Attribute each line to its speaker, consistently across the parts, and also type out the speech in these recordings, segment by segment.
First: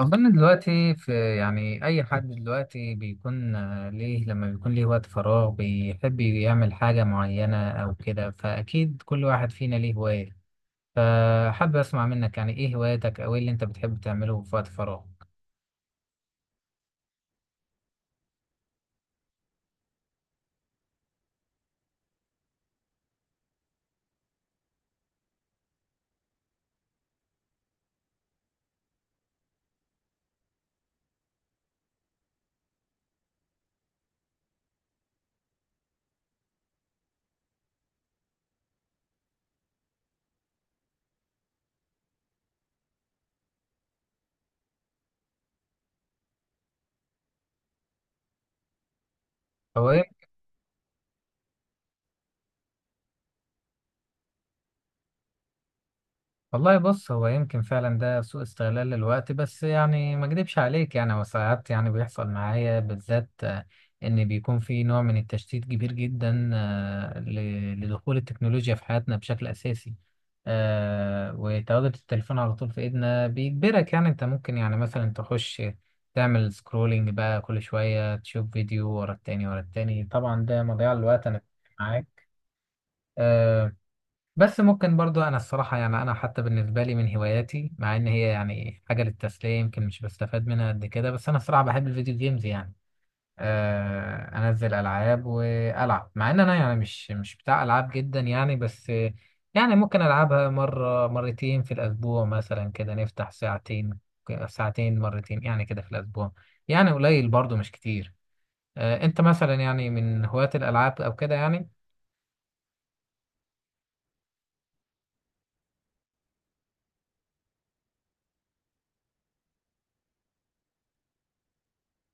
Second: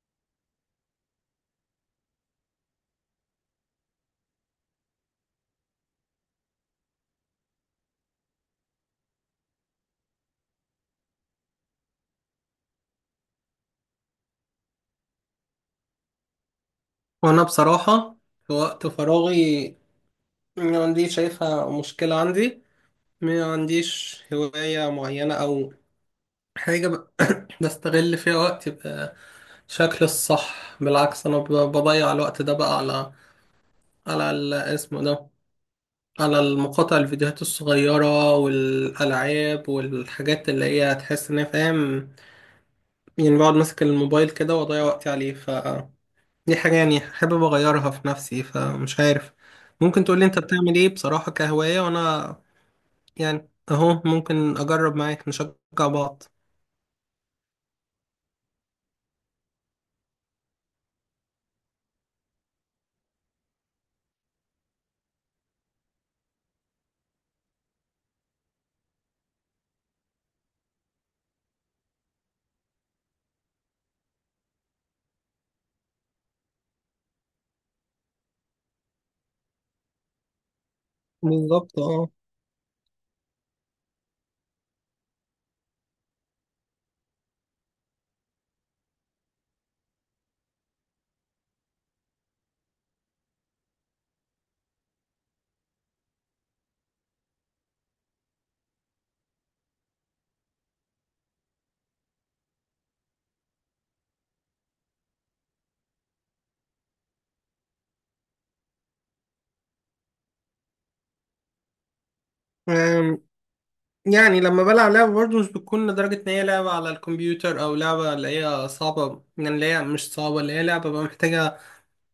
Speaker 1: أظن دلوقتي في يعني أي حد دلوقتي بيكون ليه لما بيكون ليه وقت فراغ بيحب يعمل حاجة معينة أو كده، فأكيد كل واحد فينا ليه هواية. فحابب أسمع منك يعني إيه هواياتك أو إيه اللي أنت بتحب تعمله في وقت فراغك؟
Speaker 2: وانا بصراحة في وقت فراغي، ما عنديش شايفها مشكلة عندي. ما عنديش هواية معينة او حاجة بستغل فيها وقتي بشكل الصح. بالعكس انا بضيع الوقت ده بقى على على ال- اسمه ده على المقاطع الفيديوهات الصغيرة والألعاب والحاجات اللي هي تحس ان هي فاهم. يعني بقعد ماسك الموبايل كده واضيع وقتي عليه. دي حاجة يعني حابب أغيرها في نفسي، فمش عارف.
Speaker 1: أو
Speaker 2: ممكن
Speaker 1: إيه.
Speaker 2: تقولي أنت بتعمل إيه بصراحة كهواية، وأنا يعني أهو ممكن أجرب معاك نشجع بعض.
Speaker 1: والله بص، هو يمكن فعلا ده سوء استغلال للوقت، بس يعني ما اكدبش عليك يعني هو ساعات يعني بيحصل معايا بالذات، ان بيكون في نوع من التشتيت كبير جدا، لدخول التكنولوجيا في حياتنا بشكل اساسي. وتواجد التليفون على طول في ايدنا بيجبرك، يعني انت ممكن يعني مثلا تخش تعمل سكرولينج بقى كل شوية، تشوف فيديو ورا التاني ورا التاني. طبعا ده مضيعة للوقت، انا
Speaker 2: بالظبط، اه.
Speaker 1: معاك. آه، بس ممكن برضو انا الصراحة يعني انا حتى بالنسبة لي من هواياتي، مع ان هي يعني حاجة للتسلية يمكن مش بستفاد منها قد كده، بس انا الصراحة بحب الفيديو جيمز يعني. آه انزل العاب والعب، مع ان انا يعني مش بتاع العاب جدا يعني، بس يعني ممكن العبها مرة مرتين في الاسبوع مثلا، كده نفتح ساعتين، ساعتين مرتين يعني كده في الاسبوع. يعني قليل برضو مش كتير. آه انت مثلا يعني من هواة الالعاب او كده يعني.
Speaker 2: أم، يعني لما بلعب لعبة برضه مش بتكون لدرجة إن هي لعبة على الكمبيوتر، أو لعبة اللي هي صعبة، يعني اللي هي مش صعبة، اللي هي لعبة بقى محتاجة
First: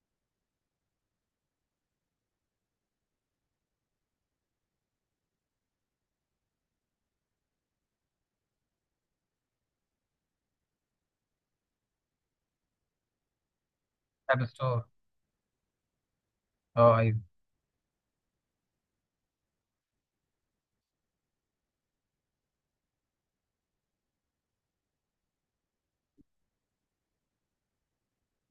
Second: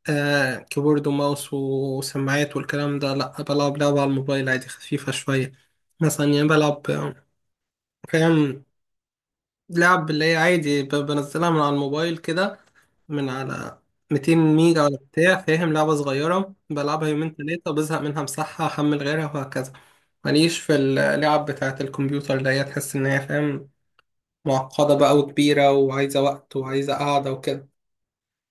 Speaker 2: كيبورد وماوس وسماعات والكلام ده. لأ، بلعب لعبة على الموبايل عادي، خفيفة شوية. مثلا يعني بلعب، فاهم، لعب اللي هي عادي بنزلها من على الموبايل كده، من على 200
Speaker 1: لعب
Speaker 2: ميجا
Speaker 1: ستور.
Speaker 2: ولا بتاع، فاهم، لعبة صغيرة بلعبها
Speaker 1: اه
Speaker 2: يومين تلاتة بزهق منها مسحها، أحمل غيرها وهكذا. ماليش في اللعب بتاعة الكمبيوتر، اللي هي تحس إن هي فاهم، معقدة بقى وكبيرة وعايزة وقت وعايزة قعدة وكده.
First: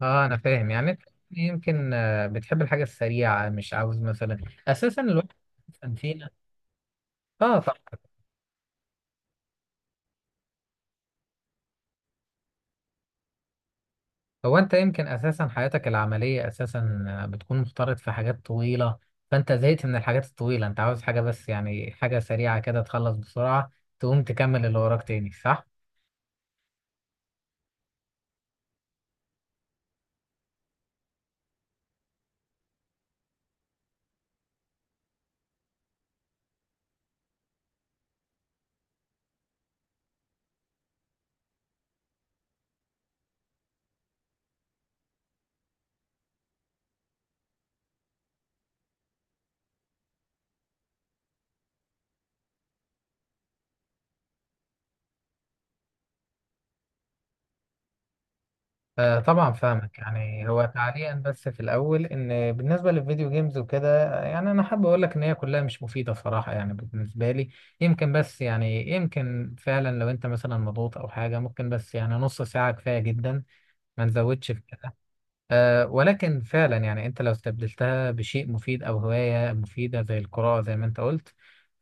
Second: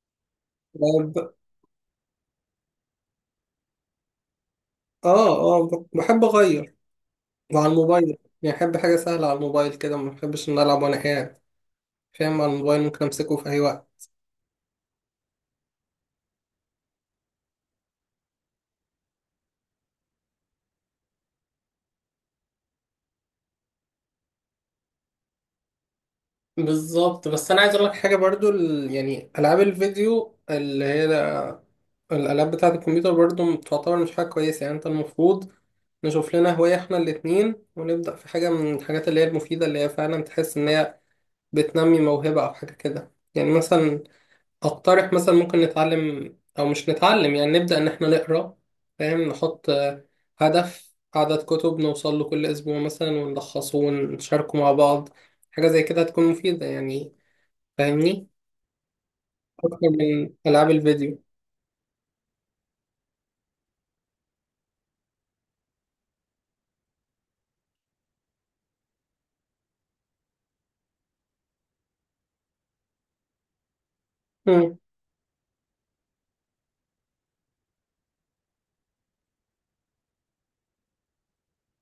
Speaker 1: اه، انا فاهم. يعني انت
Speaker 2: ب-
Speaker 1: يمكن بتحب الحاجه السريعه، مش عاوز مثلا اساسا
Speaker 2: آه
Speaker 1: الوقت
Speaker 2: بحب
Speaker 1: فينا.
Speaker 2: أغير.
Speaker 1: اه
Speaker 2: وعلى
Speaker 1: طب،
Speaker 2: الموبايل يعني بحب حاجة سهلة على الموبايل كده، ما بحبش إن ألعب وأنا قاعد، فاهم. على الموبايل ممكن أمسكه في أي وقت.
Speaker 1: هو انت يمكن اساسا حياتك العمليه اساسا بتكون مختلط في حاجات طويله، فانت زهقت من الحاجات الطويله، انت عاوز حاجه بس يعني حاجه سريعه كده تخلص بسرعه، تقوم تكمل اللي وراك تاني، صح.
Speaker 2: بالظبط. بس انا عايز اقول لك حاجه برضو، يعني العاب الفيديو اللي هي الالعاب بتاعه الكمبيوتر برضو تعتبر مش حاجه كويسه. يعني انت المفروض نشوف لنا هوايه احنا الاتنين، ونبدا في حاجه من الحاجات اللي هي المفيده، اللي هي فعلا تحس ان هي بتنمي موهبه او حاجه كده. يعني مثلا اقترح، مثلا ممكن نتعلم، او مش نتعلم، يعني نبدا ان احنا نقرا، فاهم. نحط هدف عدد كتب نوصل له كل اسبوع مثلا، ونلخصه ونشاركه مع بعض. حاجة زي كده هتكون مفيدة يعني، فاهمني؟
Speaker 1: آه طبعا
Speaker 2: اكتر
Speaker 1: فاهمك.
Speaker 2: من
Speaker 1: يعني هو
Speaker 2: العاب
Speaker 1: تعليقا
Speaker 2: الفيديو.
Speaker 1: بس في الاول، ان بالنسبه للفيديو جيمز وكده يعني انا حابب اقول لك ان هي كلها مش مفيده صراحه يعني بالنسبه لي. يمكن بس يعني يمكن فعلا لو انت مثلا مضغوط او حاجه، ممكن بس يعني نص ساعه كفايه جدا، ما نزودش في
Speaker 2: مم.
Speaker 1: كده. ولكن فعلا يعني انت لو استبدلتها بشيء مفيد او هواية مفيدة زي القراءة زي ما انت قلت،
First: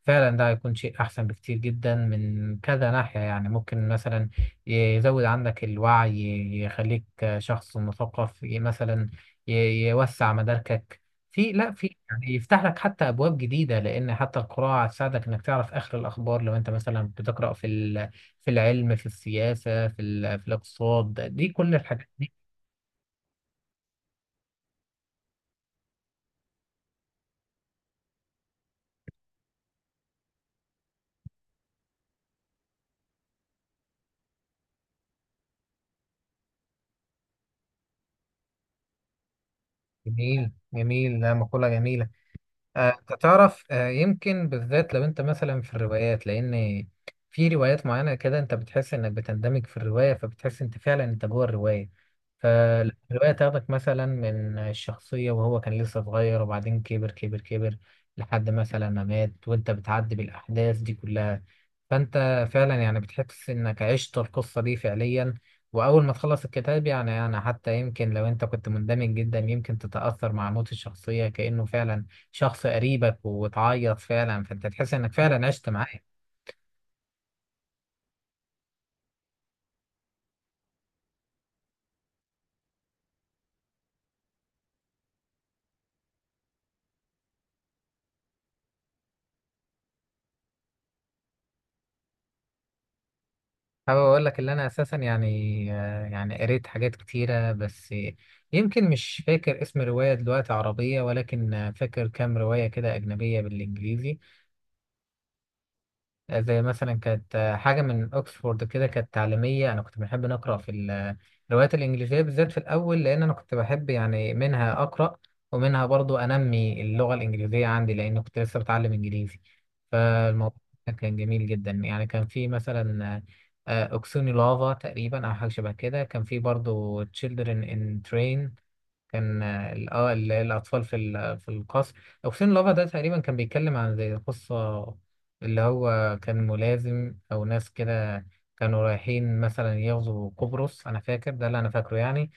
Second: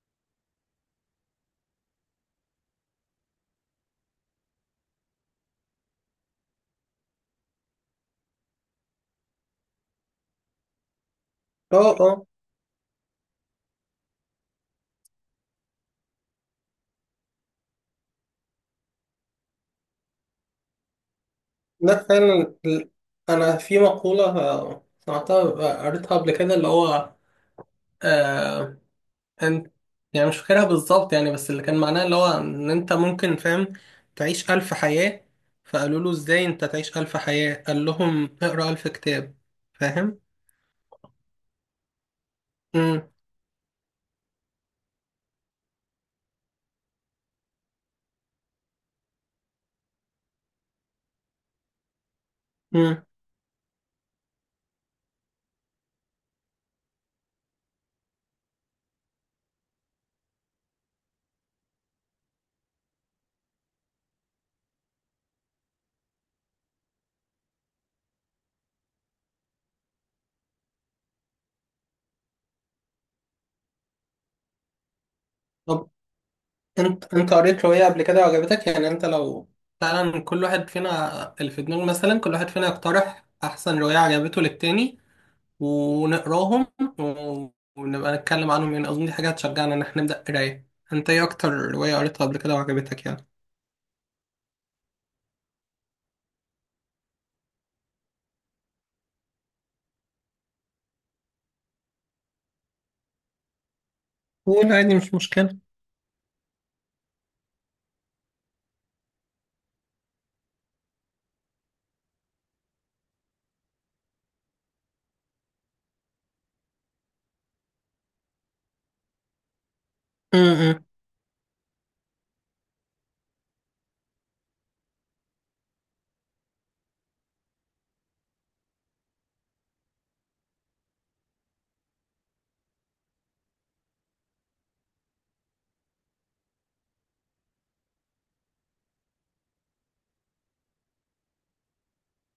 Speaker 1: فعلا ده هيكون شيء احسن بكتير جدا من كذا ناحية. يعني ممكن مثلا يزود عندك الوعي، يخليك شخص مثقف، مثلا يوسع مداركك، في لا
Speaker 2: اه،
Speaker 1: في
Speaker 2: اه.
Speaker 1: يعني يفتح لك حتى ابواب جديدة، لان حتى القراءة هتساعدك انك تعرف اخر الاخبار، لو انت مثلا بتقرأ في العلم، في السياسة، في الاقتصاد. دي كل
Speaker 2: ده
Speaker 1: الحاجات.
Speaker 2: فعلا انا في مقولة، سمعتها، قريتها قبل كده، اللي هو، آه انت يعني مش فاكرها بالظبط يعني، بس اللي كان معناها اللي هو ان انت ممكن، فاهم، تعيش ألف حياة. فقالوا له ازاي انت تعيش ألف حياة؟ قال لهم اقرأ ألف كتاب، فاهم.
Speaker 1: جميل جميل، لا مقولة جميلة.
Speaker 2: مم.
Speaker 1: انت تعرف يمكن بالذات لو انت مثلا في الروايات، لان في روايات معينه كده انت بتحس انك بتندمج في الروايه، فبتحس انت فعلا انت جوه الروايه.
Speaker 2: مم.
Speaker 1: فالروايه تاخدك مثلا من الشخصيه وهو كان لسه صغير، وبعدين كبر كبر كبر لحد مثلا ما مات، وانت بتعدي بالاحداث دي كلها، فانت فعلا يعني بتحس انك عشت القصه دي فعليا. واول ما تخلص الكتاب يعني انا حتى يمكن لو انت كنت مندمج جدا، يمكن تتاثر مع موت الشخصيه كانه فعلا شخص قريبك، وتعيط فعلا، فانت تحس انك فعلا عشت
Speaker 2: طب
Speaker 1: معاه.
Speaker 2: انت قريت رواية قبل كده وعجبتك؟ يعني انت لو فعلا، كل واحد فينا اللي في دماغه، مثلا كل واحد فينا يقترح احسن رواية عجبته للتاني ونقراهم، و- ونبقى نتكلم عنهم. يعني اظن دي حاجة هتشجعنا ان احنا نبدأ قراية. انت ايه اكتر رواية قريتها قبل كده وعجبتك يعني؟
Speaker 1: حابب اقول لك ان انا اساسا يعني يعني قريت حاجات كتيره، بس يمكن مش فاكر اسم روايه دلوقتي عربيه، ولكن فاكر كام روايه كده اجنبيه بالانجليزي.
Speaker 2: قول عادي، مش مشكلة.
Speaker 1: زي مثلا كانت حاجة من أكسفورد كده، كانت تعليمية. أنا كنت بحب نقرأ الروايات الإنجليزية بالذات في الأول، لأن أنا كنت بحب يعني منها أقرأ، ومنها برضو أنمي اللغة الإنجليزية عندي، لأن كنت لسه بتعلم إنجليزي. فالموضوع
Speaker 2: امم
Speaker 1: كان جميل جدا يعني. كان في مثلا أوكسوني لافا تقريبا أو حاجة شبه كده، كان في برضو Children in Train، كان اه الاطفال في القصر. اوكسين لافا ده تقريبا كان بيتكلم عن زي قصه اللي هو كان ملازم او ناس كده، كانوا رايحين مثلا يغزوا قبرص، انا فاكر ده اللي انا فاكره يعني.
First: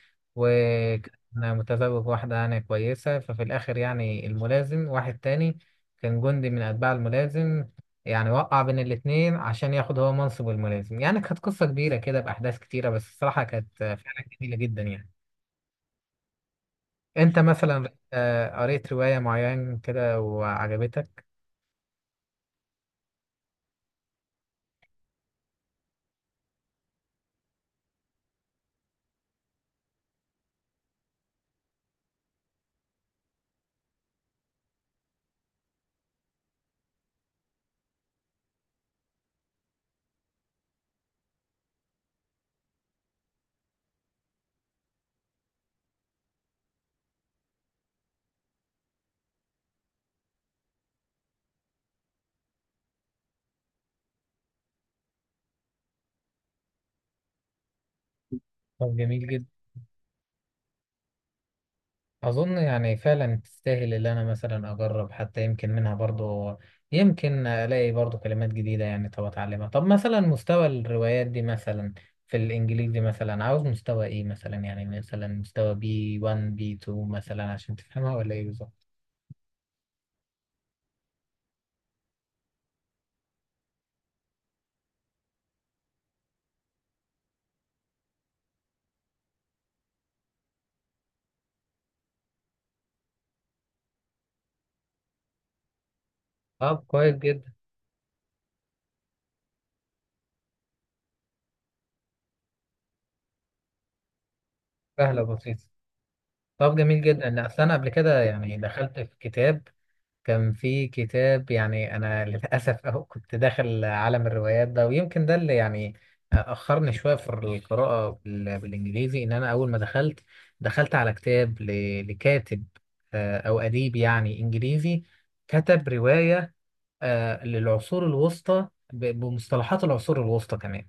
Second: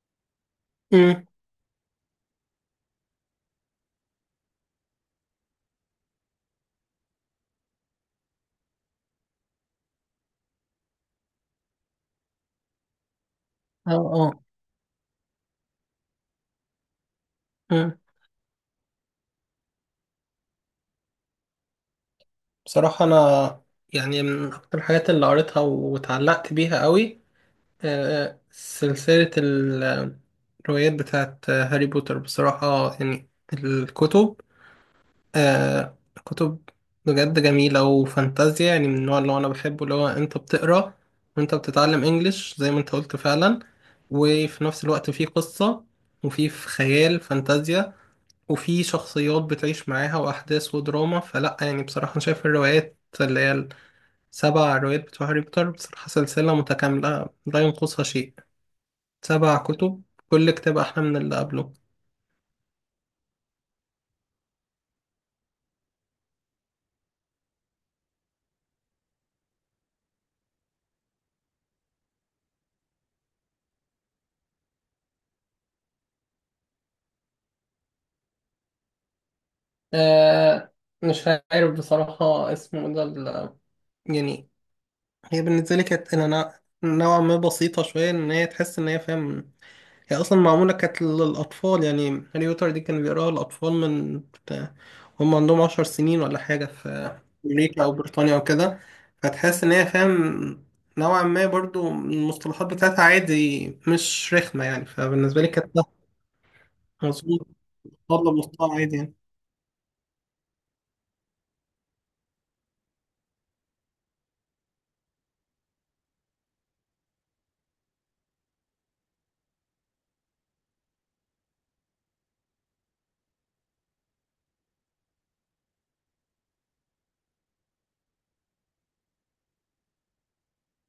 Speaker 2: امم
Speaker 1: وكان متزوج واحده يعني كويسه، ففي الاخر يعني الملازم واحد تاني كان جندي من اتباع الملازم يعني وقع بين الاتنين عشان ياخد هو منصب الملازم. يعني كانت قصه كبيره كده باحداث كتيره، بس الصراحه كانت
Speaker 2: اه،
Speaker 1: فعلا
Speaker 2: اه.
Speaker 1: جميله جدا يعني. انت مثلا
Speaker 2: أمم.
Speaker 1: قريت رواية معينة كده وعجبتك؟
Speaker 2: بصراحة انا يعني من اكتر الحاجات اللي قريتها واتعلقت بيها قوي، سلسلة الروايات بتاعت هاري بوتر بصراحة. يعني الكتب، آه، كتب بجد جميلة وفانتازيا. يعني من النوع اللي هو أنا بحبه، اللي هو أنت بتقرأ وأنت بتتعلم إنجليش زي ما أنت قلت فعلا، وفي نفس الوقت في قصة، وفي خيال فانتازيا، وفي شخصيات بتعيش معاها وأحداث ودراما. فلأ يعني، بصراحة أنا شايف الروايات اللي هي السبع روايات بتوع هاري بوتر بصراحة سلسلة متكاملة لا ينقصها شيء.
Speaker 1: طب جميل جدا.
Speaker 2: 7 كتب، كل كتاب أحلى من اللي قبله.
Speaker 1: اظن يعني فعلا تستاهل، اللي انا مثلا اجرب حتى يمكن منها برضو، يمكن الاقي برضو كلمات جديدة يعني طب اتعلمها. طب مثلا مستوى الروايات دي مثلا في الانجليزي مثلا عاوز مستوى ايه؟ مثلا يعني مثلا مستوى بي 1 بي 2 مثلا عشان تفهمها، ولا ايه بالظبط؟
Speaker 2: آه مش عارف بصراحة، يعني هي بالنسبة لي كانت إلى نوعا ما بسيطة شوية، إن هي تحس إن هي فاهم. هي أصلا معمولة كانت للأطفال يعني. هاري بوتر دي كانوا بيقراها الأطفال هم عندهم 10 سنين ولا حاجة،
Speaker 1: طب كويس
Speaker 2: في
Speaker 1: جدا.
Speaker 2: أمريكا أو بريطانيا أو كده. فتحس إن هي، فاهم، نوعا ما برضو المصطلحات بتاعتها عادي مش رخمة يعني،
Speaker 1: سهلة
Speaker 2: فبالنسبة لي
Speaker 1: بسيطة.
Speaker 2: كانت، لا.
Speaker 1: طب جميل جدا. لا
Speaker 2: مظبوط.
Speaker 1: أصل انا قبل كده
Speaker 2: أطفال
Speaker 1: يعني
Speaker 2: لمستوى عادي
Speaker 1: دخلت
Speaker 2: يعني.
Speaker 1: في كتاب، كان في كتاب يعني أنا للأسف أهو كنت داخل عالم الروايات ده، ويمكن ده اللي يعني أخرني شوية في القراءة بالإنجليزي. إن أنا أول ما دخلت، دخلت على كتاب لكاتب أو أديب يعني إنجليزي، كتب رواية للعصور الوسطى، بمصطلحات العصور الوسطى كمان.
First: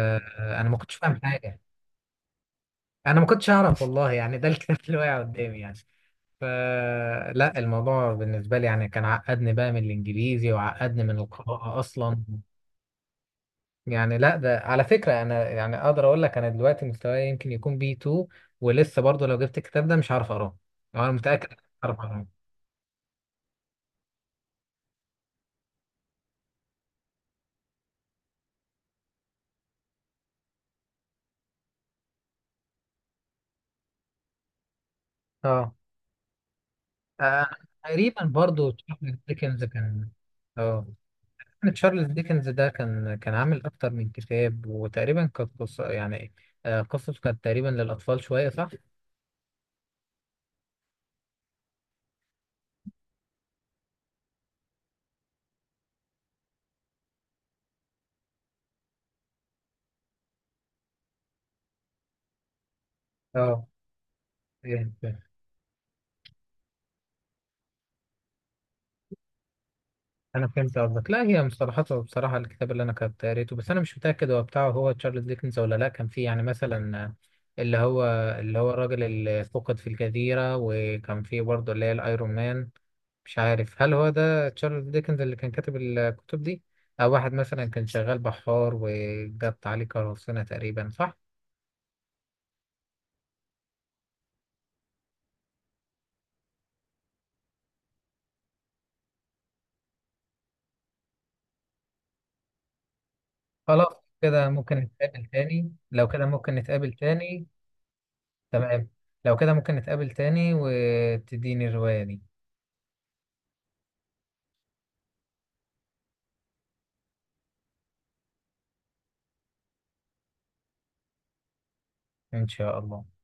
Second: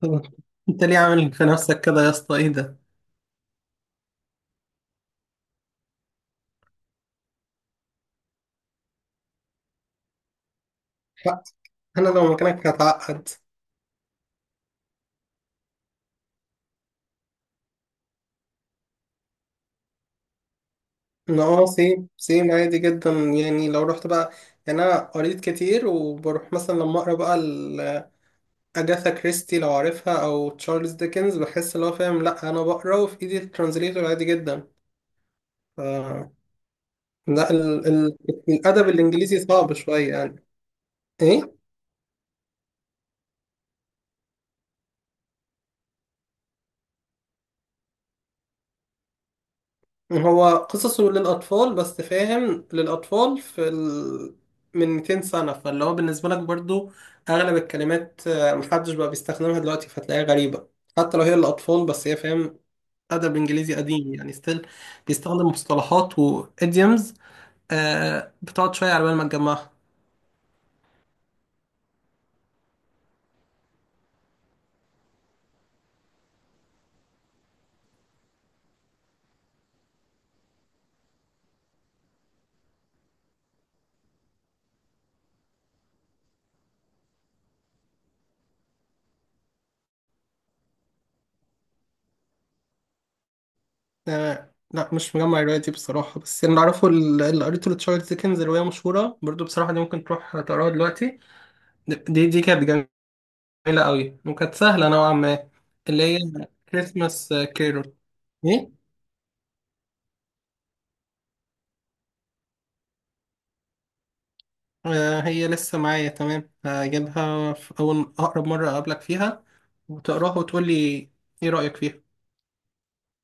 Speaker 2: طب
Speaker 1: ما
Speaker 2: انت
Speaker 1: كنتش
Speaker 2: ليه
Speaker 1: فاهم
Speaker 2: عامل في
Speaker 1: حاجة.
Speaker 2: نفسك كده يا اسطى؟ ايه ده.
Speaker 1: أنا ما كنتش أعرف والله يعني، ده الكتاب اللي واقع قدامي يعني. فلا، الموضوع بالنسبة لي يعني كان عقدني بقى من الإنجليزي، وعقدني من
Speaker 2: لا،
Speaker 1: القراءة
Speaker 2: انا
Speaker 1: أصلا.
Speaker 2: لو مكانك هتعقد.
Speaker 1: يعني لا، ده على فكرة أنا يعني أقدر أقول لك أنا دلوقتي مستواي يمكن يكون بي 2، ولسه برضه لو جبت الكتاب ده مش هعرف أقراه، أنا
Speaker 2: انا
Speaker 1: متأكد مش هعرف
Speaker 2: سيم
Speaker 1: أقراه.
Speaker 2: سيم، عادي جدا، يعني لو رحت بقى. يعني انا قريت كتير، وبروح مثلا لما اقرا بقى، اجاثا كريستي لو عارفها، او تشارلز ديكنز، بحس اللي هو، فاهم، لا انا بقرا وفي ايدي الترانزليتور عادي جدا.
Speaker 1: أه.
Speaker 2: ف
Speaker 1: آه،
Speaker 2: لا
Speaker 1: تقريبا برضه
Speaker 2: الادب
Speaker 1: تشارلز
Speaker 2: الانجليزي
Speaker 1: ديكنز
Speaker 2: صعب
Speaker 1: كان.
Speaker 2: شويه يعني.
Speaker 1: أه
Speaker 2: ايه.
Speaker 1: تشارلز ديكنز ده كان عامل أكتر من كتاب، وتقريبا كانت قصة يعني قصته كانت تقريبا للأطفال شوية، صح؟
Speaker 2: هو قصصه للأطفال، بس فاهم، للأطفال من 200 سنة، فاللي هو بالنسبة لك برضو أغلب الكلمات، محدش بقى بيستخدمها دلوقتي فتلاقيها غريبة. حتى لو هي للأطفال، بس هي فاهم أدب إنجليزي قديم يعني، ستيل
Speaker 1: أه
Speaker 2: بيستخدم مصطلحات وإيديومز، بتقعد شوية على بال ما تجمعها.
Speaker 1: انا فهمت قصدك. لا هي مصطلحاته، بصراحه الكتاب اللي انا كنت قريته، بس انا مش متاكد هو بتاعه هو تشارلز ديكنز ولا لا، كان فيه يعني مثلا اللي هو اللي هو الراجل اللي فقد في الجزيره، وكان فيه برضه اللي هي الايرون مان. مش عارف هل هو ده تشارلز ديكنز اللي كان كاتب الكتب دي، او واحد مثلا كان شغال بحار وجت عليه قراصنه تقريبا، صح؟
Speaker 2: لا، مش مجمع الرواية دي بصراحة. بس اللي أعرفه، اللي قريته لتشارلز ديكنز، رواية مشهورة برضو بصراحة، دي ممكن تروح تقراها دلوقتي. دي كانت قليلة
Speaker 1: خلاص.
Speaker 2: قوي،
Speaker 1: كده
Speaker 2: وكانت
Speaker 1: ممكن
Speaker 2: سهلة نوعا
Speaker 1: نتقابل
Speaker 2: ما.
Speaker 1: تاني،
Speaker 2: اللي
Speaker 1: لو
Speaker 2: هي
Speaker 1: كده ممكن نتقابل
Speaker 2: كريسماس
Speaker 1: تاني.
Speaker 2: كيرول. ايه.
Speaker 1: تمام. لو كده ممكن نتقابل تاني وتديني الروايه دي.
Speaker 2: هي لسه معايا. تمام، هجيبها في أول أقرب مرة أقابلك فيها، وتقراها وتقولي ايه رأيك فيها.
Speaker 1: ان شاء الله.